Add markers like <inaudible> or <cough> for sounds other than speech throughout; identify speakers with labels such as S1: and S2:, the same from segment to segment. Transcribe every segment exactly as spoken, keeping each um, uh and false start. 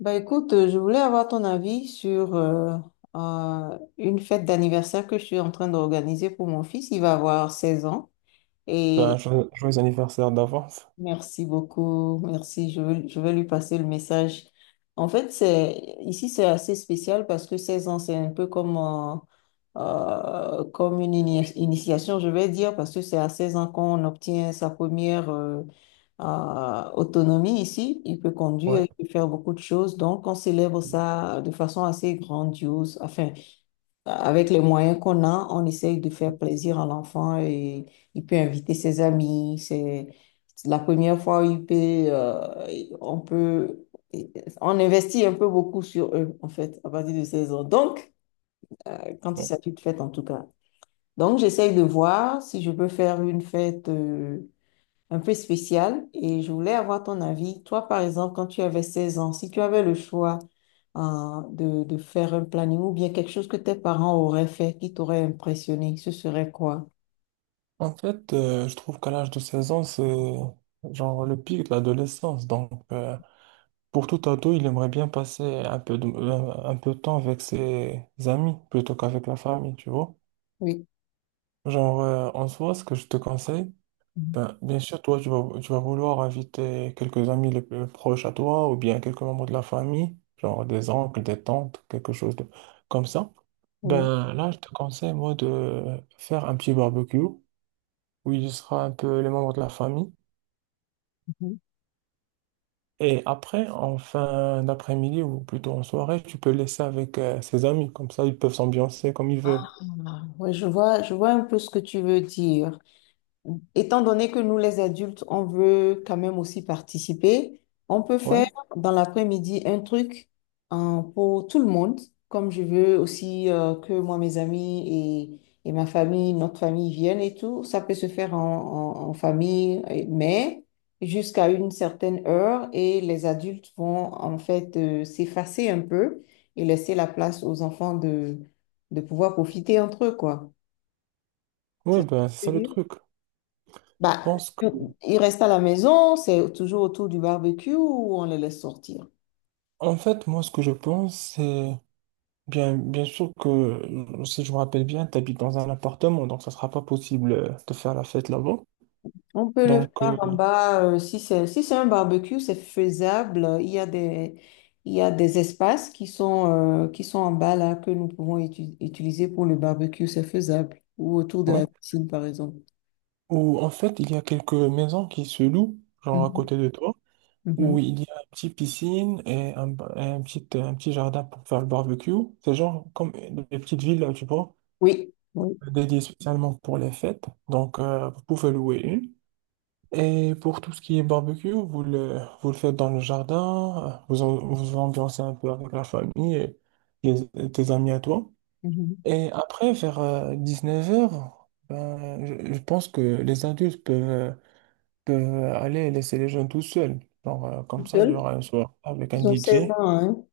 S1: Bah écoute, euh, je voulais avoir ton avis sur euh, euh, une fête d'anniversaire que je suis en train d'organiser pour mon fils. Il va avoir seize ans
S2: Ben,
S1: et.
S2: jo- joyeux anniversaire d'avance.
S1: Merci beaucoup, merci. Je veux, je vais lui passer le message. En fait, c'est ici, c'est assez spécial parce que seize ans, c'est un peu comme euh, euh, comme une ini- initiation, je vais dire, parce que c'est à seize ans qu'on obtient sa première euh, euh, autonomie ici. Il peut conduire,
S2: Ouais.
S1: il peut faire beaucoup de choses. Donc, on célèbre ça de façon assez grandiose. Enfin, avec les moyens qu'on a, on essaye de faire plaisir à l'enfant et il peut inviter ses amis. C'est la première fois où il peut, euh, on peut, on investit un peu beaucoup sur eux, en fait, à partir de seize ans. Donc, euh, quand il
S2: Ouais.
S1: s'agit de fête, en tout cas. Donc, j'essaye de voir si je peux faire une fête euh, un peu spécial et je voulais avoir ton avis. Toi, par exemple, quand tu avais seize ans, si tu avais le choix, hein, de, de faire un planning ou bien quelque chose que tes parents auraient fait qui t'aurait impressionné, ce serait quoi?
S2: En fait, euh, je trouve qu'à l'âge de seize ans, c'est genre le pic de l'adolescence. Donc, euh, pour tout ado, il aimerait bien passer un peu de, euh, un peu de temps avec ses amis plutôt qu'avec la famille, tu vois.
S1: Oui.
S2: Genre, euh, en soi, ce que je te conseille,
S1: Mhm.
S2: ben, bien sûr, toi, tu vas, tu vas vouloir inviter quelques amis les plus proches à toi ou bien quelques membres de la famille, genre des oncles, des tantes, quelque chose de, comme ça.
S1: Oui.
S2: Ben, là, je te conseille, moi, de faire un petit barbecue où il y sera un peu les membres de la famille.
S1: Mhm.
S2: Et après, en fin d'après-midi ou plutôt en soirée, tu peux laisser avec euh, ses amis. Comme ça, ils peuvent s'ambiancer comme ils veulent.
S1: Ah, ouais, je vois, je vois un peu ce que tu veux dire. Étant donné que nous, les adultes, on veut quand même aussi participer, on peut
S2: Ouais,
S1: faire dans l'après-midi un truc, hein, pour tout le monde, comme je veux aussi euh, que moi, mes amis et, et ma famille, notre famille viennent et tout. Ça peut se faire en, en- en famille, et- mais jusqu'à une certaine heure et les adultes vont en fait euh, s'effacer un peu et laisser la place aux enfants de, de pouvoir profiter entre eux, quoi. C'est
S2: ouais,
S1: ce que
S2: ben, c'est
S1: je
S2: ça
S1: veux
S2: le
S1: dire.
S2: truc. Je
S1: Bah,
S2: pense que...
S1: tout- ils restent à la maison, c'est toujours autour du barbecue ou on les laisse sortir?
S2: En fait, moi, ce que je pense, c'est... Bien, bien sûr que, euh, si je me rappelle bien, tu habites dans un appartement, donc ça sera pas possible euh, de faire la fête là-bas.
S1: On peut le
S2: Donc,
S1: faire
S2: euh,
S1: en bas, euh, si c'est si c'est un barbecue, c'est faisable. Il y a des, il y a des espaces qui sont, euh, qui sont en bas là que nous pouvons utu- utiliser pour le barbecue, c'est faisable. Ou autour de
S2: ouais.
S1: la piscine, par exemple.
S2: Ou en fait, il y a quelques maisons qui se louent, genre à
S1: Mhm,
S2: côté de toi,
S1: mhm.
S2: où il y a une petite piscine et un, ba- et un petit, un petit jardin pour faire le barbecue. C'est genre comme des petites villes, tu vois,
S1: Oui, oui.
S2: dédiées spécialement pour les fêtes. Donc, euh, vous pouvez louer une. Et pour tout ce qui est barbecue, vous le, vous le faites dans le jardin, vous en- vous ambiancez un peu avec la famille et les- tes amis à toi.
S1: Mhm.
S2: Et après, vers dix-neuf heures, ben, je, je pense que les adultes peuvent, peuvent aller laisser les jeunes tout seuls. Genre, euh,
S1: Tout
S2: comme ça, il y
S1: seul?
S2: aura un soir avec un
S1: Ils ont seize
S2: D J.
S1: ans, hein?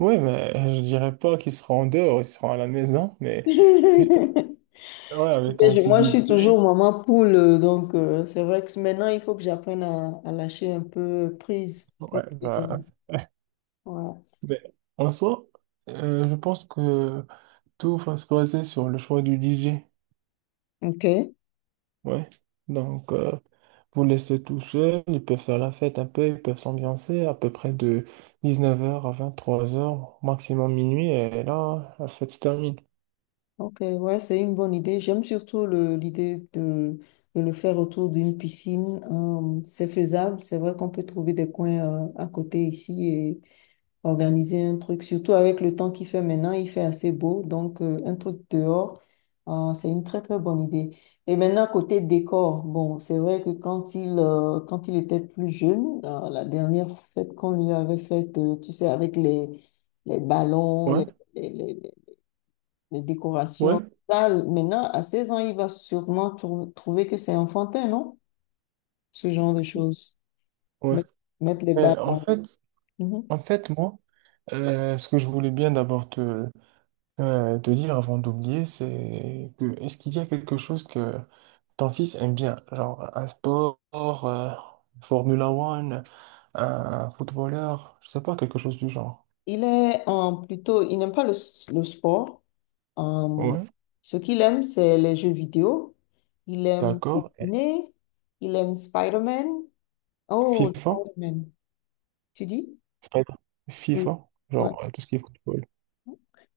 S2: Oui, mais je dirais pas qu'ils seront en dehors, ils seront à la maison, mais juste
S1: <laughs>
S2: ouais,
S1: Tu
S2: avec
S1: sais,
S2: un
S1: je-
S2: petit
S1: moi, je suis
S2: D J.
S1: toujours maman poule, euh, donc euh, c'est vrai que maintenant, il faut que j'apprenne à, à lâcher un peu prise.
S2: Ouais,
S1: Pour que, euh,
S2: bah, <laughs>
S1: voilà.
S2: mais en soi, euh, je pense que. Tout va se baser sur le choix du D J.
S1: Ok,
S2: Ouais. Donc, euh, vous laissez tout seul, ils peuvent faire la fête un peu, ils peuvent s'ambiancer à peu près de dix-neuf heures à vingt-trois heures, maximum minuit, et là, la fête se termine.
S1: ok, ouais, c'est une bonne idée. J'aime surtout le- l'idée de, de le faire autour d'une piscine. Euh, c'est faisable, c'est vrai qu'on peut trouver des coins euh, à côté ici, organiser un truc, surtout avec le temps qu'il fait maintenant, il fait assez beau, donc euh, un truc dehors, euh, c'est une très très bonne idée. Et maintenant, côté décor, bon, c'est vrai que quand il, euh, quand il était plus jeune, euh, la dernière fête qu'on lui avait faite, euh, tu sais, avec les, les ballons, les,
S2: Ouais,
S1: les, les- les
S2: ouais,
S1: décorations, ça, maintenant, à seize ans, il va sûrement trou- trouver que c'est enfantin, non? Ce genre de choses.
S2: ouais.
S1: Mettre, mettre les
S2: Et en
S1: ballons.
S2: fait,
S1: Mhm.
S2: en fait, moi, euh, ce que je voulais bien d'abord te, euh, te dire avant d'oublier, c'est que est-ce qu'il y a quelque chose que ton fils aime bien, genre, un sport, euh, Formula One, un footballeur, je sais pas, quelque chose du genre.
S1: Il est en plutôt, il n'aime pas le, s- le sport. Euh,
S2: Ouais,
S1: Ce qu'il aime, c'est les jeux vidéo. Il aime
S2: d'accord. Et
S1: dessiner. Il aime Spider-Man. Oh,
S2: FIFA,
S1: Spider-Man. Tu dis?
S2: c'est pas grave.
S1: Oui.
S2: FIFA,
S1: Ouais.
S2: genre, euh, tout ce qui est football.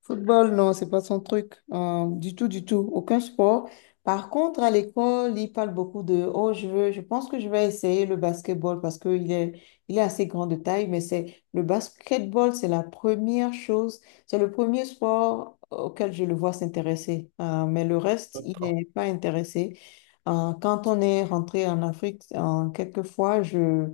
S1: Football, non, c'est pas son truc. Euh, du tout, du tout. Aucun sport. Par contre, à l'école, il parle beaucoup de, oh, je veux, je pense que je vais essayer le basketball parce qu'il est, il est assez grand de taille, mais c'est le basketball, c'est la première chose, c'est le premier sport auquel je le vois s'intéresser. Euh, mais le reste, il n'est pas intéressé. Euh, quand on est rentré en Afrique, euh, quelquefois, je,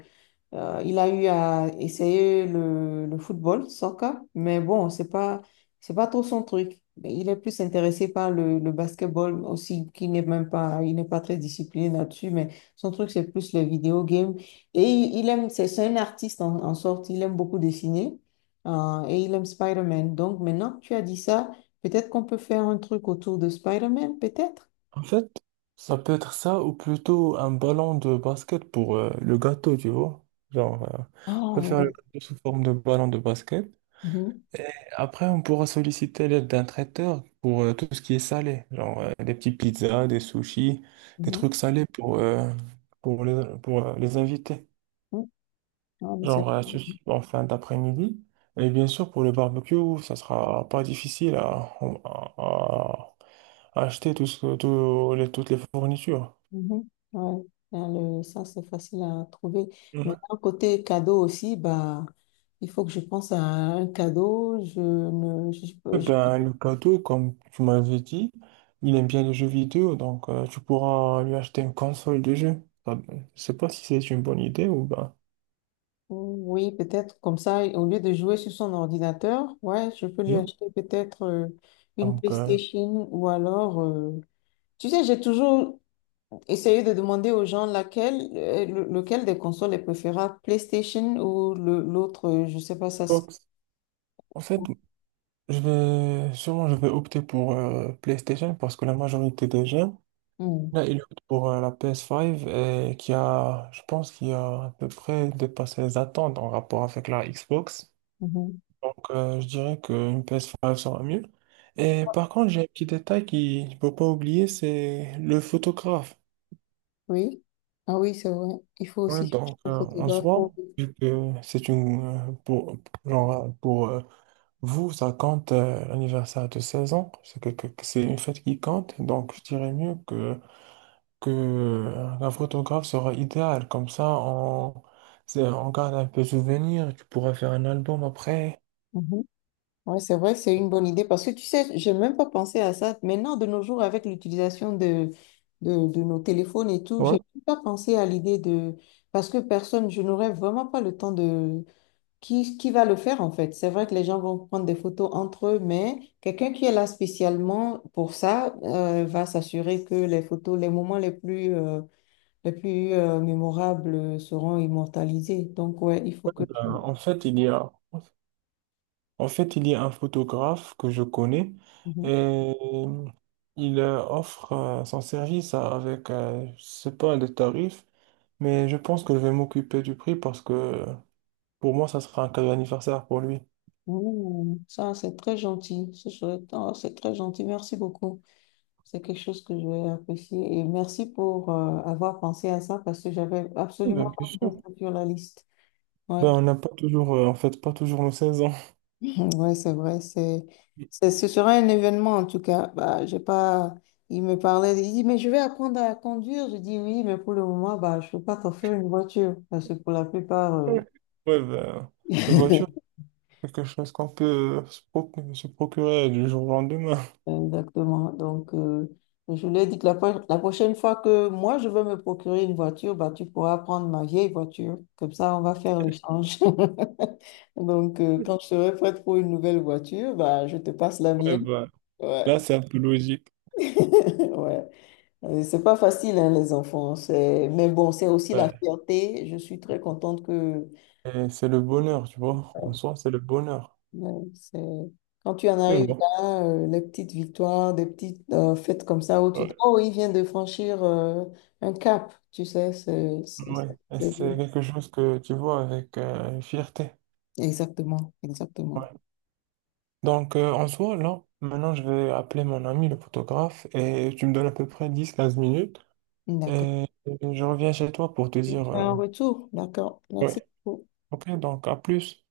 S1: euh, il a eu à essayer le, le football, soccer, mais bon, c'est pas, c'est pas trop son truc. Mais il est plus intéressé par le, le basketball aussi, qui n'est même pas, il n'est pas très discipliné là-dessus, mais son truc, c'est plus les vidéo games. Et il, il aime, c'est c'est un artiste en, en sorte, il aime beaucoup dessiner, euh, et il aime Spider-Man. Donc maintenant que tu as dit ça, peut-être qu'on peut faire un truc autour de Spider-Man, peut-être?
S2: En fait, ça peut être ça ou plutôt un ballon de basket pour euh, le gâteau, tu vois. Genre, euh, on
S1: Ah,
S2: peut faire le
S1: ouais.
S2: gâteau sous forme de ballon de basket.
S1: Mhm,
S2: Et après, on pourra solliciter l'aide d'un traiteur pour euh, tout ce qui est salé, genre euh, des petits pizzas, des sushis, des
S1: mhm,
S2: trucs salés pour, euh, pour les, pour euh, les invités.
S1: mhm. Ah, mais c'est.
S2: Genre euh, sushi en fin d'après-midi. Et bien sûr, pour le barbecue, ça sera pas difficile à, à- à acheter tout ce- tout les- toutes les fournitures.
S1: Mhm. Ouais. Là, le- ça, c'est facile à trouver. Mais un côté cadeau aussi, bah, il faut que je pense à un cadeau. Je ne, je-
S2: Eh
S1: je- je-
S2: ben, le cadeau, comme tu m'avais dit, il aime bien les jeux vidéo, donc euh, tu pourras lui acheter une console de jeu. Ah ben, je sais pas si c'est une bonne idée ou ben.
S1: oui, peut-être comme ça, au lieu de jouer sur son ordinateur, ouais, je peux lui
S2: Mhm.
S1: acheter peut-être euh, une
S2: Donc, euh,
S1: PlayStation ou alors, euh, tu sais, j'ai toujours essayé de demander aux gens laquelle, euh, le- lequel des consoles est préférable, PlayStation ou le- l'autre, euh, je sais pas ça. Se-
S2: Xbox. En fait, je vais sûrement je vais opter pour euh, PlayStation parce que la majorité des gens,
S1: hmm.
S2: là, ils optent pour euh, la P S cinq et qui a, je pense, qui a à peu près dépassé les attentes en rapport avec la Xbox.
S1: Mhm.
S2: Donc, euh, je dirais qu'une P S cinq sera mieux. Et par contre, j'ai un petit détail qu'il ne faut pas oublier, c'est le photographe.
S1: Oui. Ah, oui, c'est vrai. Il faut
S2: Ouais,
S1: aussi chercher
S2: donc,
S1: un
S2: euh, en
S1: photographe. Pour-.
S2: soi, vu que c'est une... euh, pour, genre, euh, pour euh, vous, ça compte euh, l'anniversaire de seize ans. C'est que, que- que c'est une fête qui compte. Donc, je dirais mieux que, que euh, la photographe sera idéale. Comme ça, on, c'est- on garde un peu souvenir. Tu pourras faire un album après.
S1: Mhm. Ouais, c'est vrai, c'est une bonne idée parce que tu sais, j'ai même pas pensé à ça. Maintenant, de nos jours, avec l'utilisation de, de, de nos téléphones et tout, j'ai
S2: Ouais.
S1: même pas pensé à l'idée de. Parce que personne, je n'aurais vraiment pas le temps de. Qui, qui va le faire en fait? C'est vrai que les gens vont prendre des photos entre eux, mais quelqu'un qui est là spécialement pour ça euh, va s'assurer que les photos, les moments les plus... euh, les plus euh, mémorables seront immortalisés. Donc, ouais, il faut que. Je-.
S2: Euh, en fait, il y a... En fait, il y a un photographe que je connais
S1: Mhm.
S2: et il euh, offre euh, son service à- avec, euh, je sais pas le tarif, mais je pense que je vais m'occuper du prix parce que pour moi, ça sera un cadeau d'anniversaire pour lui.
S1: Ouh, ça, c'est très gentil. Ce serait- oh, c'est très gentil. Merci beaucoup. C'est quelque chose que je vais apprécier. Et merci pour euh, avoir pensé à ça parce que j'avais absolument
S2: Ben, bien
S1: pas
S2: sûr.
S1: pensé sur la liste. Ouais.
S2: Ben, on n'a pas toujours, euh, en fait, pas toujours nos seize ans.
S1: <laughs> <clears throat> Ouais, c'est vrai. C'est, c'est- ce sera un événement en tout cas. Bah, j'ai pas. Il me parlait. Il dit, mais je vais apprendre à conduire. Je dis oui, mais pour le moment, bah, je peux pas t'offrir une voiture parce que pour la plupart. euh,
S2: <laughs> Ouais, ben, une voiture,
S1: <laughs>
S2: c'est quelque chose qu'on peut se proc- se procurer du jour au lendemain.
S1: Exactement. Donc, euh, je lui ai dit que la, pro- la prochaine fois que moi, je vais me procurer une voiture, bah, tu pourras prendre ma vieille voiture. Comme ça, on va faire l'échange. <laughs> Donc, euh, quand je serai prête pour une nouvelle voiture, bah, je te passe la
S2: Ouais,
S1: mienne.
S2: ben,
S1: Ouais.
S2: là, c'est un peu logique.
S1: <laughs> Ouais. Euh, C'est pas facile, hein, les enfants. C'est. Mais bon, c'est aussi la
S2: Ouais.
S1: fierté. Je suis très contente que.
S2: Et c'est le bonheur, tu vois. En soi, c'est le bonheur.
S1: Ouais, c'est-. Quand tu en
S2: Mais
S1: arrives
S2: bon.
S1: là, euh, les petites victoires, des petites euh, fêtes comme ça où tu dis, oh, il vient de franchir euh, un cap, tu sais, c'est c'est-
S2: Ouais,
S1: ça
S2: et
S1: fait plaisir.
S2: c'est quelque chose que tu vois avec euh, fierté.
S1: Exactement, exactement.
S2: Ouais. Donc, euh, en soi, là, maintenant, je vais appeler mon ami, le photographe, et tu me donnes à peu près dix quinze minutes,
S1: D'accord.
S2: et je reviens chez toi pour te
S1: Et on
S2: dire...
S1: fait
S2: euh,
S1: un retour, d'accord. Merci
S2: ouais.
S1: beaucoup.
S2: Ok, donc à plus.